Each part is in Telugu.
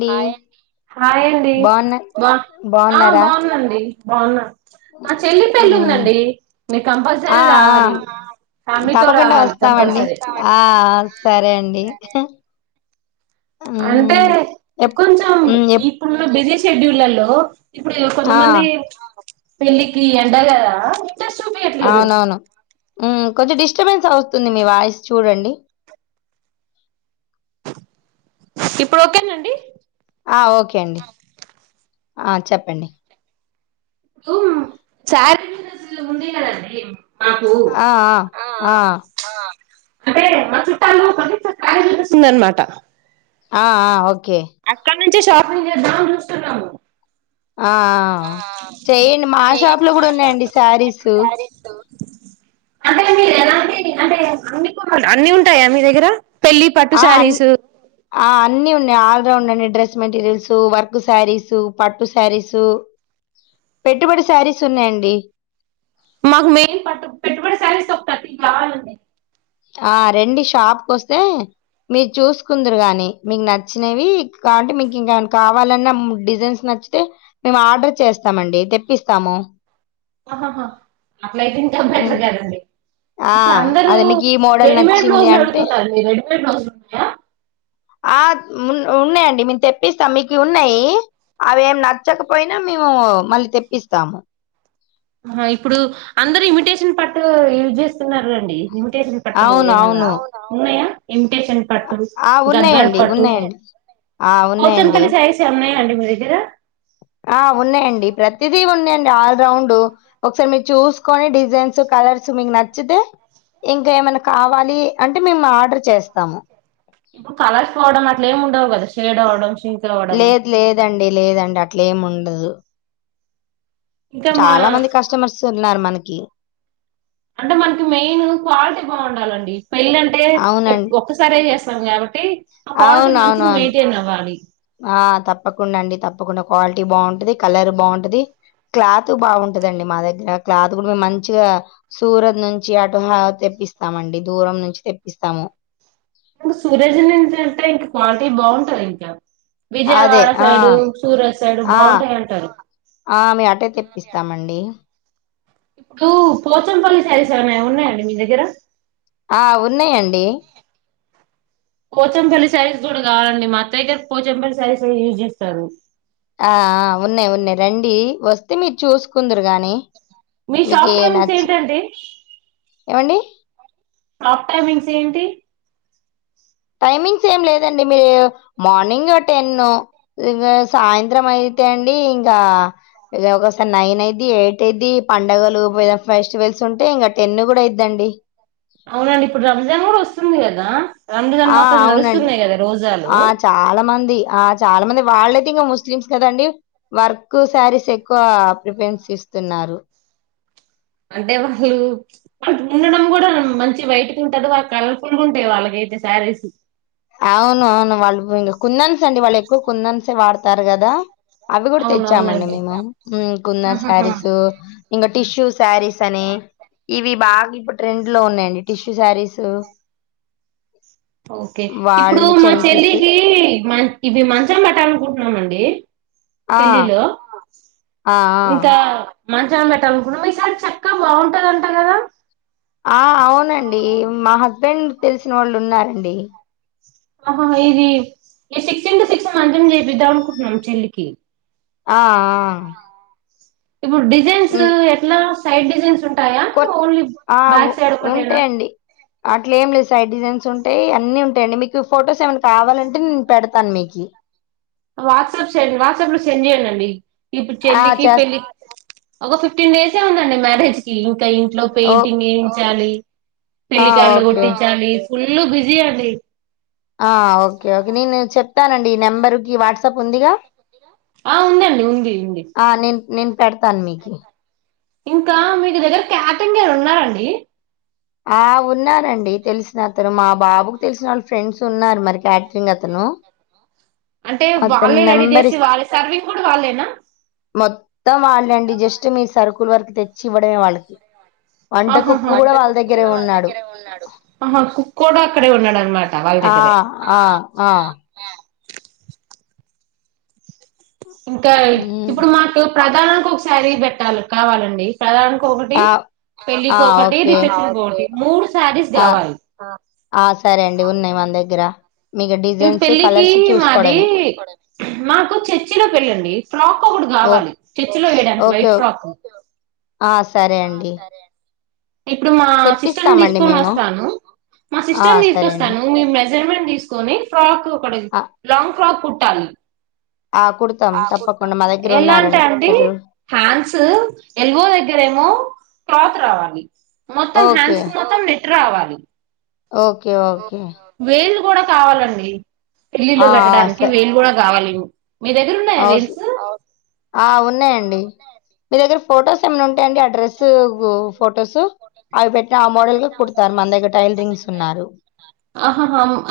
డి హాయండి బాగున్న బా బాగున్నారా బాగుందండి బాగున్నా మా చెల్లి ఉమ్ పెళ్ళిందండి మీరు ఆ కంపల్సరీ ఆ రావాలి ఫ్యామిలీతో తప్పకుండా రావాలి వస్తామండి కంపల్సరీ ఆ సరే అండి అంటే ఉమ్ ఎప్ కొంచెం ఉమ్ ఎప్ ఇప్పుడులో బిజ షెడ్యూల్లో ఇప్పుడు ఆ కొంతమంది పెళ్ళికి ఎండ లేదా అవునవును కొంచెం డిస్టర్బెన్స్ అవుస్తుంది మీ వాయిస్ చూడండి ఇప్పుడు ఒకేనండి ఆ ఓకే అండి ఆ చెప్పండి ఇప్పుడు చాలజ ముంద కదండి మాకు ఆ ఆ అంటే మా చుట్టాలుస్తుందనమాట ఆ ఓకే ఓకే ఇప్పుడ్ నుంచి షాపింగ్ చేద్దామని చూస్తున్నాం ఆ చెయ్యడి మా షాప్ లో కూడా ఉన్నాయండి శారీస్ అంటే మీరు ఎలా అంటే అ అన్ని ఉంటాయా మీ దగ్గర పెళ్లి పట్టు ఆ అ శారీస్ ఆ అన్నిీ ఉన్నాయి ఆ ఉండి డ్రెస్ మెటీరియల్స్ వర్క్ శారీసు పట్టు శారీసు పెట్టుబడి శారీస్ ఉన్నాయండి మాకు మెయిన్ పట్టు పెట్టుబడి శారీస్ ఒక బాలంది ఆ రండి షాప్కి వస్తే మీరు చూసుకుందురు గాని మీకు నచ్చినవి కాటేనివి మీకు ఇంకా కావాలన్న డిజైన్స్ నచ్చితే మేము ఆర్డర్ చేస్తామండి తెప్పిస్తాము ఆహాహా అట్లయి తింటే హ్మ్. బెటర్ కదండి ఆ! ఇప్పుడు అందరు అదే మీకు ఈ మోడల్ రెడీమేడ్ నచ్చింది డ్రస్సులు అంటే అడుతున్నారు రెడీ ఎ ప్రన్నాయ ఆ ఉ ఉన్నాయండి మేము తెప్పిస్తాం మీకు ఉన్నాయి అవి ఏమి నచ్చకపోయినా మేము మళ్ళీ తెప్పిస్తాము ఇప్పుడు అందరు ఇమిటేషన్ పట్టు యూజ్ చేస్తున్నారు రండి తేసిన పట్టు అవును. ఏమన్నా అవును. ఉన్నాయా టేషన్ అ పట్టు ఆ! గద్వల్ ఉన్నాయండి. పట్టు ఉన్నాయండి. ఆ పోతన్ ఉన్నాయండి. పలి శ్యారిస్ ఎమయిన ఉన్నాయా అండి మీ దగ్గరా ఆ ఉన్నాయండి ప్రతిదీ ఉన్నాయం ఆల్ రౌండ్ ఒకసారి మీరు చూసుకొని డి డిజైన్స్ కర్స్ మీకు నచ్చి నచ్చితే ఇంకా ఏమైనా కావాలి అంటే మేము ఆర్డర్ చేస్తాము ఇప్పుడు కలర్స్ పోవడం అట్లా ఏమి ఉండవు కదా షేడ్ అవ్వడం షింక్ అవ్వడము లేదు లేదండి లేదండి అట్ల ఏముండ డదు ఇంకా మా చాలా మంది కస్టమర్స్ ఉన్నారు మనకి క్వియు అంటే మనకి మెయిన్ క్వాలిటీ బాగుండాలండి పెళ్ళంటే అవునండి. ఒక్కసారే చేస్తాం కాబట్టి ఆ క్వాలిటీ మంచిగా అవునవునవును. మెయింటైన్ అవ్వాలి ఆ తప్పకుండా అండి తప్పకుండా క్వాలిటీ బాగుంటది, కలర్ బాగుంటది, క్లాత్ బాగుంటదండి. మా దగ్గర క్లాత్ కూడా మేము మంచిగా సూరద్ నుంచి అటుహ తెప్పిస్తామండి దూరం నుంచి తెప్పిస్తాము ఇంకా సూరజ్ నుంచి అంటే ఇంకా క్వాలిటీ బాగుంటది ఇంకా అదే విజయవాడ ఆ సైడు సూరత్ సైడ్ ఆ బాగుంటాయి అంటారు ఆ మే అటే తెప్పిస్తామండి ఇప్పుడు పోచంపల్లి శారీస్ ఏమన్న ఉన్నాయండి మీ దగ్గర ఆ ఉన్నాయండి పోచంపల్లి సారీస్ కూడా కావాలండి మాఅత్త అయితే పోచంపల్లి సారీసే యూజ్ చేస్తారు ఆ ఉన్నాయి ఉన్నాయి రండి వస్తే మీరు చూసుకుందురు గాని మీ షాప్ టైమింగ్స్ ఏంటండి ఏమండి షాప్ టైమింగ్స్ ఏంటి టైమింగ్స్ ఏం లేదండి మీరు మార్నింగ్ టెన్ సాయంత్రం అయితే అండి ఇంకా ఒకసారి నైన్ అయిద్ది, ఎయిట్ అయిద్ది పండగలు ఫెస్టివల్స్ ఉంటాయ్ ఇంక టెన్ కూడా అయిద్దండి అవునండి ఇప్పుడు రంజాన్ కూడా వస్తుంది కదా రంజాన్ ఆ మాసం అవునండి నడుస్తున్నాయి కదా రోజాలు ఆ చాలా మంది ఆ చాలా మంది వాళ్ళైతే ఇంకా ముస్లిమ్స్ కదండి వర్క్ శారీస్ ఎక్కువ ప్రిఫరెన్స్ ఇస్తున్నారు అంటే వాళ్ళు వా ఉండడం కూడా మంచి బయటికి ఉంటది వాళ్ళ కలర్ఫుల్ గా ఉంటాయి వాళ్ళకైతే శారీస్ అవును అవును వాళ్ళు ఇంక కుందన్స్ అండి వాళ్ళు ఎక్కువ కుందన్సే వాడతారు కదా అవి కూడా తెచ్చామండి అవునవునండి మేము మ్మ్ కుందన్ ఆహాహా శారీస్ ఇంకా టిష్యూ శారీస్ అని ఇవి బాగా ఇప్పుడు ట్రెండ్ లో ఉన్నాయండి టిష్యూ శారీస్ ఓకే ఇప్పుడు మా చెల్లికి మ ఇవి మంచం పట్టాలనుకుంటున్నామండి ఆ! పెళ్లి లో ఆ మంచాలు పెట్టాం ఇప్పుడు ఈసారి చక్కగా బాగుంటదంట కదా ఆ అవునండి మా హస్బెండ్ తెలిసిన వాళ్ళు ఉన్నారండి ఆహా ఇది ఈ సిక్స్ ఇంటూ సిక్సు మంచం చేపిద్దాం అనుకుంటున్నాం చెల్లికి ఆ ఇప్పుడు డిజైన్స్ ఎట్లా సైడ్ డిజైన్స్ ఉ కొ ఆ ఉంటే ఒకటేనా అండి అట్లా ఏం లేదు సైడ్ డిజైన్స్ ఉంటాయి. అన్నీ ఉంటాయండి మీకు ఫొటోస్ ఏమైన్నా కావాలంటే నేను పెడతాను మీకి వాట్సాప్ వాట్సాప్ లో సెండ్ చేయండి అండి ఇప్పుడు ఆ! చెల్లికి చేస్ పెళ్ళకి ఒక ఫిఫటీన్ డేస్ ఇ ఉందండి మ్యారేజ్ కి ఇంకా ఇంట్లో ఓ పెయింటింగ్ ఏయించాలి ఆ! పెలి కండ ఓకే. గటి చాలస్ ఫుల్ బిజీ అలది ఆ ఒకే ఒకే నేను చెప్ చెప్తానండి ఈ నెంబరు కి వాట్సాప్ ఉందిగా ఆ ఉందండి ఉంది ఉంది ఆ! నేను నేను పెడతాను మీకు ఇంకా మీకు దగ్గర క్యాటంగ్ గారు ఉన్నారండి ఆ ఉన్నారండి తెలిసిన అతను మా బాబుకు తెలిసిన వాళ్ళు ఫ్రెండ్స్ ఉన్నారు మరి క్యాటరింగ్ అతను అంటే అతని వాళ్ళే రెడీ నెంబర్ చేసి వాళ్ళే సర్వింగ్ కూడా వాళ్ళేనా మొత్తం వాళ్ళండి జస్ట్ మీ సరుకు కూల్ వరకు తెచ్చి ఇవ్వడమే వాళ్ళకి వంట కుక్కు కూడా వాళ్ళదగ్గ కూడా వాళ్ళ దగ్గరే ఉన్నాడు కుక్క కూడా అక్కడే ఉన్నాడు అనమాట వాళ్ళ దగ్గరే ఆ ఇంకా హ్మ్. ఇప్పుడు మాకు ప్రధానానికి ఒకసారి పెట్టాలి కావాలండి ప్రధాన టి ఆ! ఆ! పెళ్ళకిటి ఓకే. రిసెప్షన్టి మూడు శారీస్ ఆ! కావాలి ఆ సరే అండి ఉన్నాయి్ మన దగ్గర మీకు ఇవి డిజైన్స్, పెళ్ళికి కలర్స్ మాది చూసుకోవడమే. మాకు చర్చిలో పెళ్ళిండి ఫ్రాక్ ఒకడు ఓహ్! కావాలి చర్చిలో వేయడానికి ఓకే. వైట్ ఫ్రాక్ ఆ సరే అండి ఇప్పుడు మా సిస్టర్ ని తెప్పిస్తామండి తీసుకొని మేము వస్తాను మా ఆ సిస్టర్ సరే అండి తీసుకొస్తాను మే జజన్ తీసుకొని ఫ్రాక్ పడదు ఆ లాంగ్ ఫ్ర్రాక్ కుట్ టాలు ఆ కుడతాం తప్పకుండా మా దగ్గర ఎలాంటా ఉన్నారండి అండి కుట్టేటోళ్ళు హ్యాంస్ ఎల్వో దగ్గరేమో త్రాత్ రావాలి మొత్తం ఓకే హ్యాన్డ్స్ కు మొత్తం న రావాలి ఒకే ఒకే వేళ్ళు కూడా కావాలండి పెళ్లిలో ఆ పెట్టడానికి స వేలు కూడా కావాలండి మీ దగ్గర ఉన్నాయా ఆ స్ వెల్సు ఆ ఉన్నాయండి మీ దగ్గర ఫోటోస్ ఏమైనా ఉంటాయం అండి అడ్రస్సు ఫోటోస్ టైలరింగ్స్ ఉన్నారు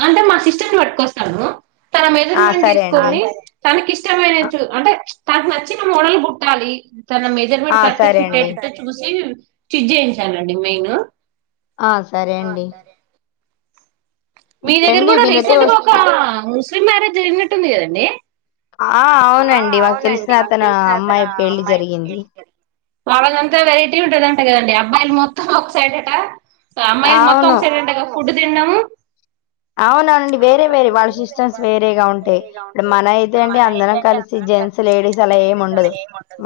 అంటే మా సిస్టర్ ని పట్టుకొస్తా తన ఆ మెజర్మెంట్ సరే అండి తీసుకుంది తనకి ఇష్టమైన ఆ చు అంటే తనకు నచ్చిన మోడల్ కుట్టాలి తన ఆ మెజర్మెంట్ కరెక్ట్ సరే ఫిట్ అండి అయ్యేటట్టు చూసి చిట్ చేయించానండి మెయిన్ ఆ సరే అండి మీ దగ్గర రండి కూడా మీరైతే రీసెంట్ గా ఒక వస్తే ముస్లిం మ్యారేజ్ జరిగినట్టుంది కదా దే ఆ అవునండి మాకు తెలిసిన అతను అమ్మాయి పెళ్ళి జరిగింది వాళ్ళదంతా వెరైటీ ఉంటదంట కదండి అబ్బాయిలు మొత్తం ఒకసైటట అమ్మాయిలు మొత్తం ఒక అవును సైడ్ అ టగా కుడ్ తిన్డం అవునవునండి వేరే వేరే వాళ్ళ సిస్టమ్స్ వేరేగా ఉంటాయి ఇప్పుడు మన అయితే అండి అందరు మనం కలిసి జెంట్స్ లేడీస్ అలా ఏం ఉండదు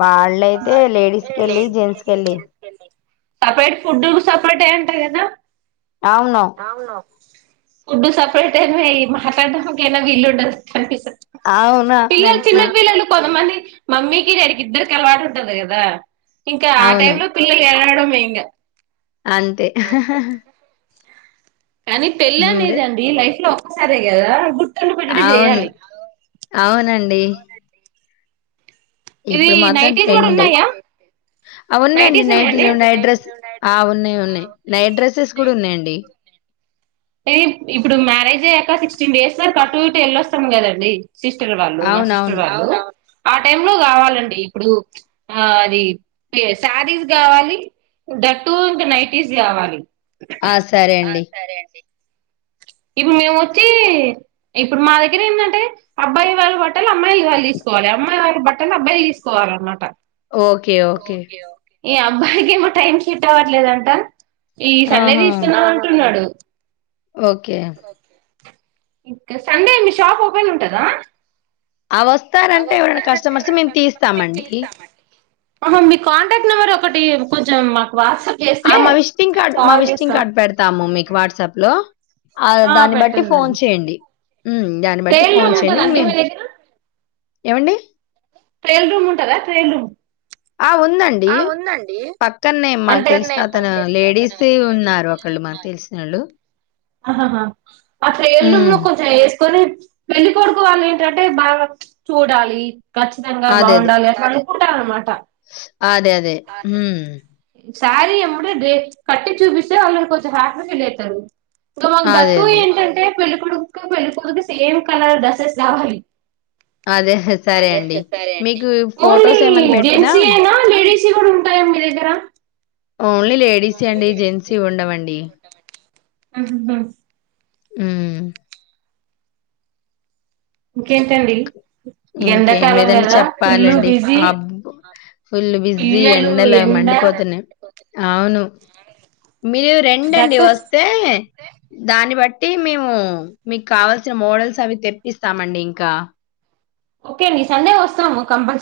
వాళ్ళయితే లేడీస్ క వెళ్ళి జెంట్స్ వెళ్ళి సపరేట్ ఫుడ్ సపరేట్ ఏ ఉంటా కదా అవును ఫుడ్డు సెపరేట్ ఏమ మాట్డాంకేనా వీల్లు ఉండదు కనిపిస్తది అవును పిల్లలు చిన్నపిిల్లలు కొంతమంది మమ్మీకి డాడీకి ఇద్దరికి అలవాటు ఉంటది కదా ఇంకా ఆ అవును. టైమ్ లో పిల్లలు మే యింగ అంతే కానీ పెళ్లిి హ్మ్. రె అనేది అండి లైఫ్ లో సరేగద గుడ్ అవును అవునండ్ డి ఇవి నైటీ లు కూడా ట్రెండ్. ఉన్నాయా ఆ ఉన్నాయండి నైటీ లో నైట్ డ్రెస్స్ ఆ ఉన్నాయి ఉన్నాయి నైట్ డ్రెస్సెస్ కూడా ఉన్నాయండి ఈ ఇప్పుడు మ్యారేజ్ అయ్యాక సిక్స్టీన్ డేస్ వరకు అ టు ఇటు వెళ్ళొస్తాము కదండి సిస్టర్ వాళ్ళు మా సిస్టర్ అవునవును. వాళ్ళు ఆ టైమ్ లో కావాలండి ఇప్పుడు ఆ అది శదీస్ కావాలి దట్టు ఇంకా నైటీస్ కావాలి ఆ సరే అండి ఇప్పుడు మేము వచ్చి ఇప్పుడు మా దగ్గర ఏంటంటే అబ్బాయి వాళ్ళ ప అమ్మాయి వాళ తీసుకోవాల అమ్మాయి వారు బ కాని అబ్బాయి తీసుకోవాలన్నమాట ఓకే ఓకే ఈ అబ్బాయికి ఏమో టైంకి పోవట్లేదంట ఈ సండే ఆహా! తీసుకుందాం అంటున్నాడు ఓకే ఇంక సండే మీ షాప్ ఓపెన్ ఉంటదా ఆ ఆ వస్తారంటే ఎవరైనా వస్తానంటే కస్టమర్స్ ఎవరన్న మేము కస్టమర్స్ మేము తీస్తామండి. తీస్తామండి మీ కాంటాక్ట్ నెంబర్ ఒకటి కొంచెం వాట్సాప్ ఆ చేస్తే మా విజిటింగ్ కార్డు మా కాల్ విజిటింగ్ చేస్తాం కార్డు పెడతాము మీకు వాట్సాప్ లో ఆ దాన్ని బట్టి ఫోన్ చేయండి దాన్ని బట్టి ట్రయల్ రూమ్ ఫోన్ చేయండి ఉంటదండి మీ మేము దగ్గర ఏమండి ట్రైల్ రూమ్ ఉంటదా ట్రైల్ రూమ్ ఆ! ఉందండి. ఆ ఉందండి పక్కనే మాకు అంటే తెలిసిన మాకు అతను తెలిసిన అతను, లేడీస్ ఉన్నారు లేడీస్ ఒకళ్ళు మాకు ఉన్నారు తెలిసినోళ్ళు. హ్మ్. [unintelligible] కొన్ని పెళ్లి కొడుకు వాళ్ళు ఏంటంటే బాగా చూడాలి ఖచ్చితంగా అదే. అదే. బాగుండాలి అట్లా కుట్టాలనమాట అదే అదే హు సారీ ఎమ్మడే కట్టి చూపిస్తే వాళ్ళు కొంచెం హ్యాపీగా ఫీల్ అయితారు సో మాకు దట్ అదే. టూ అదే. ఏంటంటే పెళ్ ప్పు ఏం సేమ్ కలర్ డ్రెస్సెస్ ఆ అదే. సరే అదే అండి. సరే మీకు అ ఓన్లీ ఫోటోస్ ఏమన్నా పెట్టినా జెంట్స్ వేన లేడీస్ [unintelligible] ఉంటాయా మీ దగ్గర ఓన్లీ లేడీస్ అండి జెంట్స్ ఇ్వండవండి ఉహు [inaudible] ఇంకేంటి అండి ఇంకేం లేదండి చెప్పాలండి బిజీ అబ్బ ఫుల్ బిజీ పిల్లలు ఎండలు ఎండ మండిపోతున్నాయి ఆ అవును మీరు రండి అండి దట్టు వస్తే దాన్ని బట్టి అంటే మేము మీకు కావాల్సిన మోడల్స్ అవి తెప్పిస్తామండి ఇంకా ఓకే అండి సండే వస్తాము కంపల్సరీ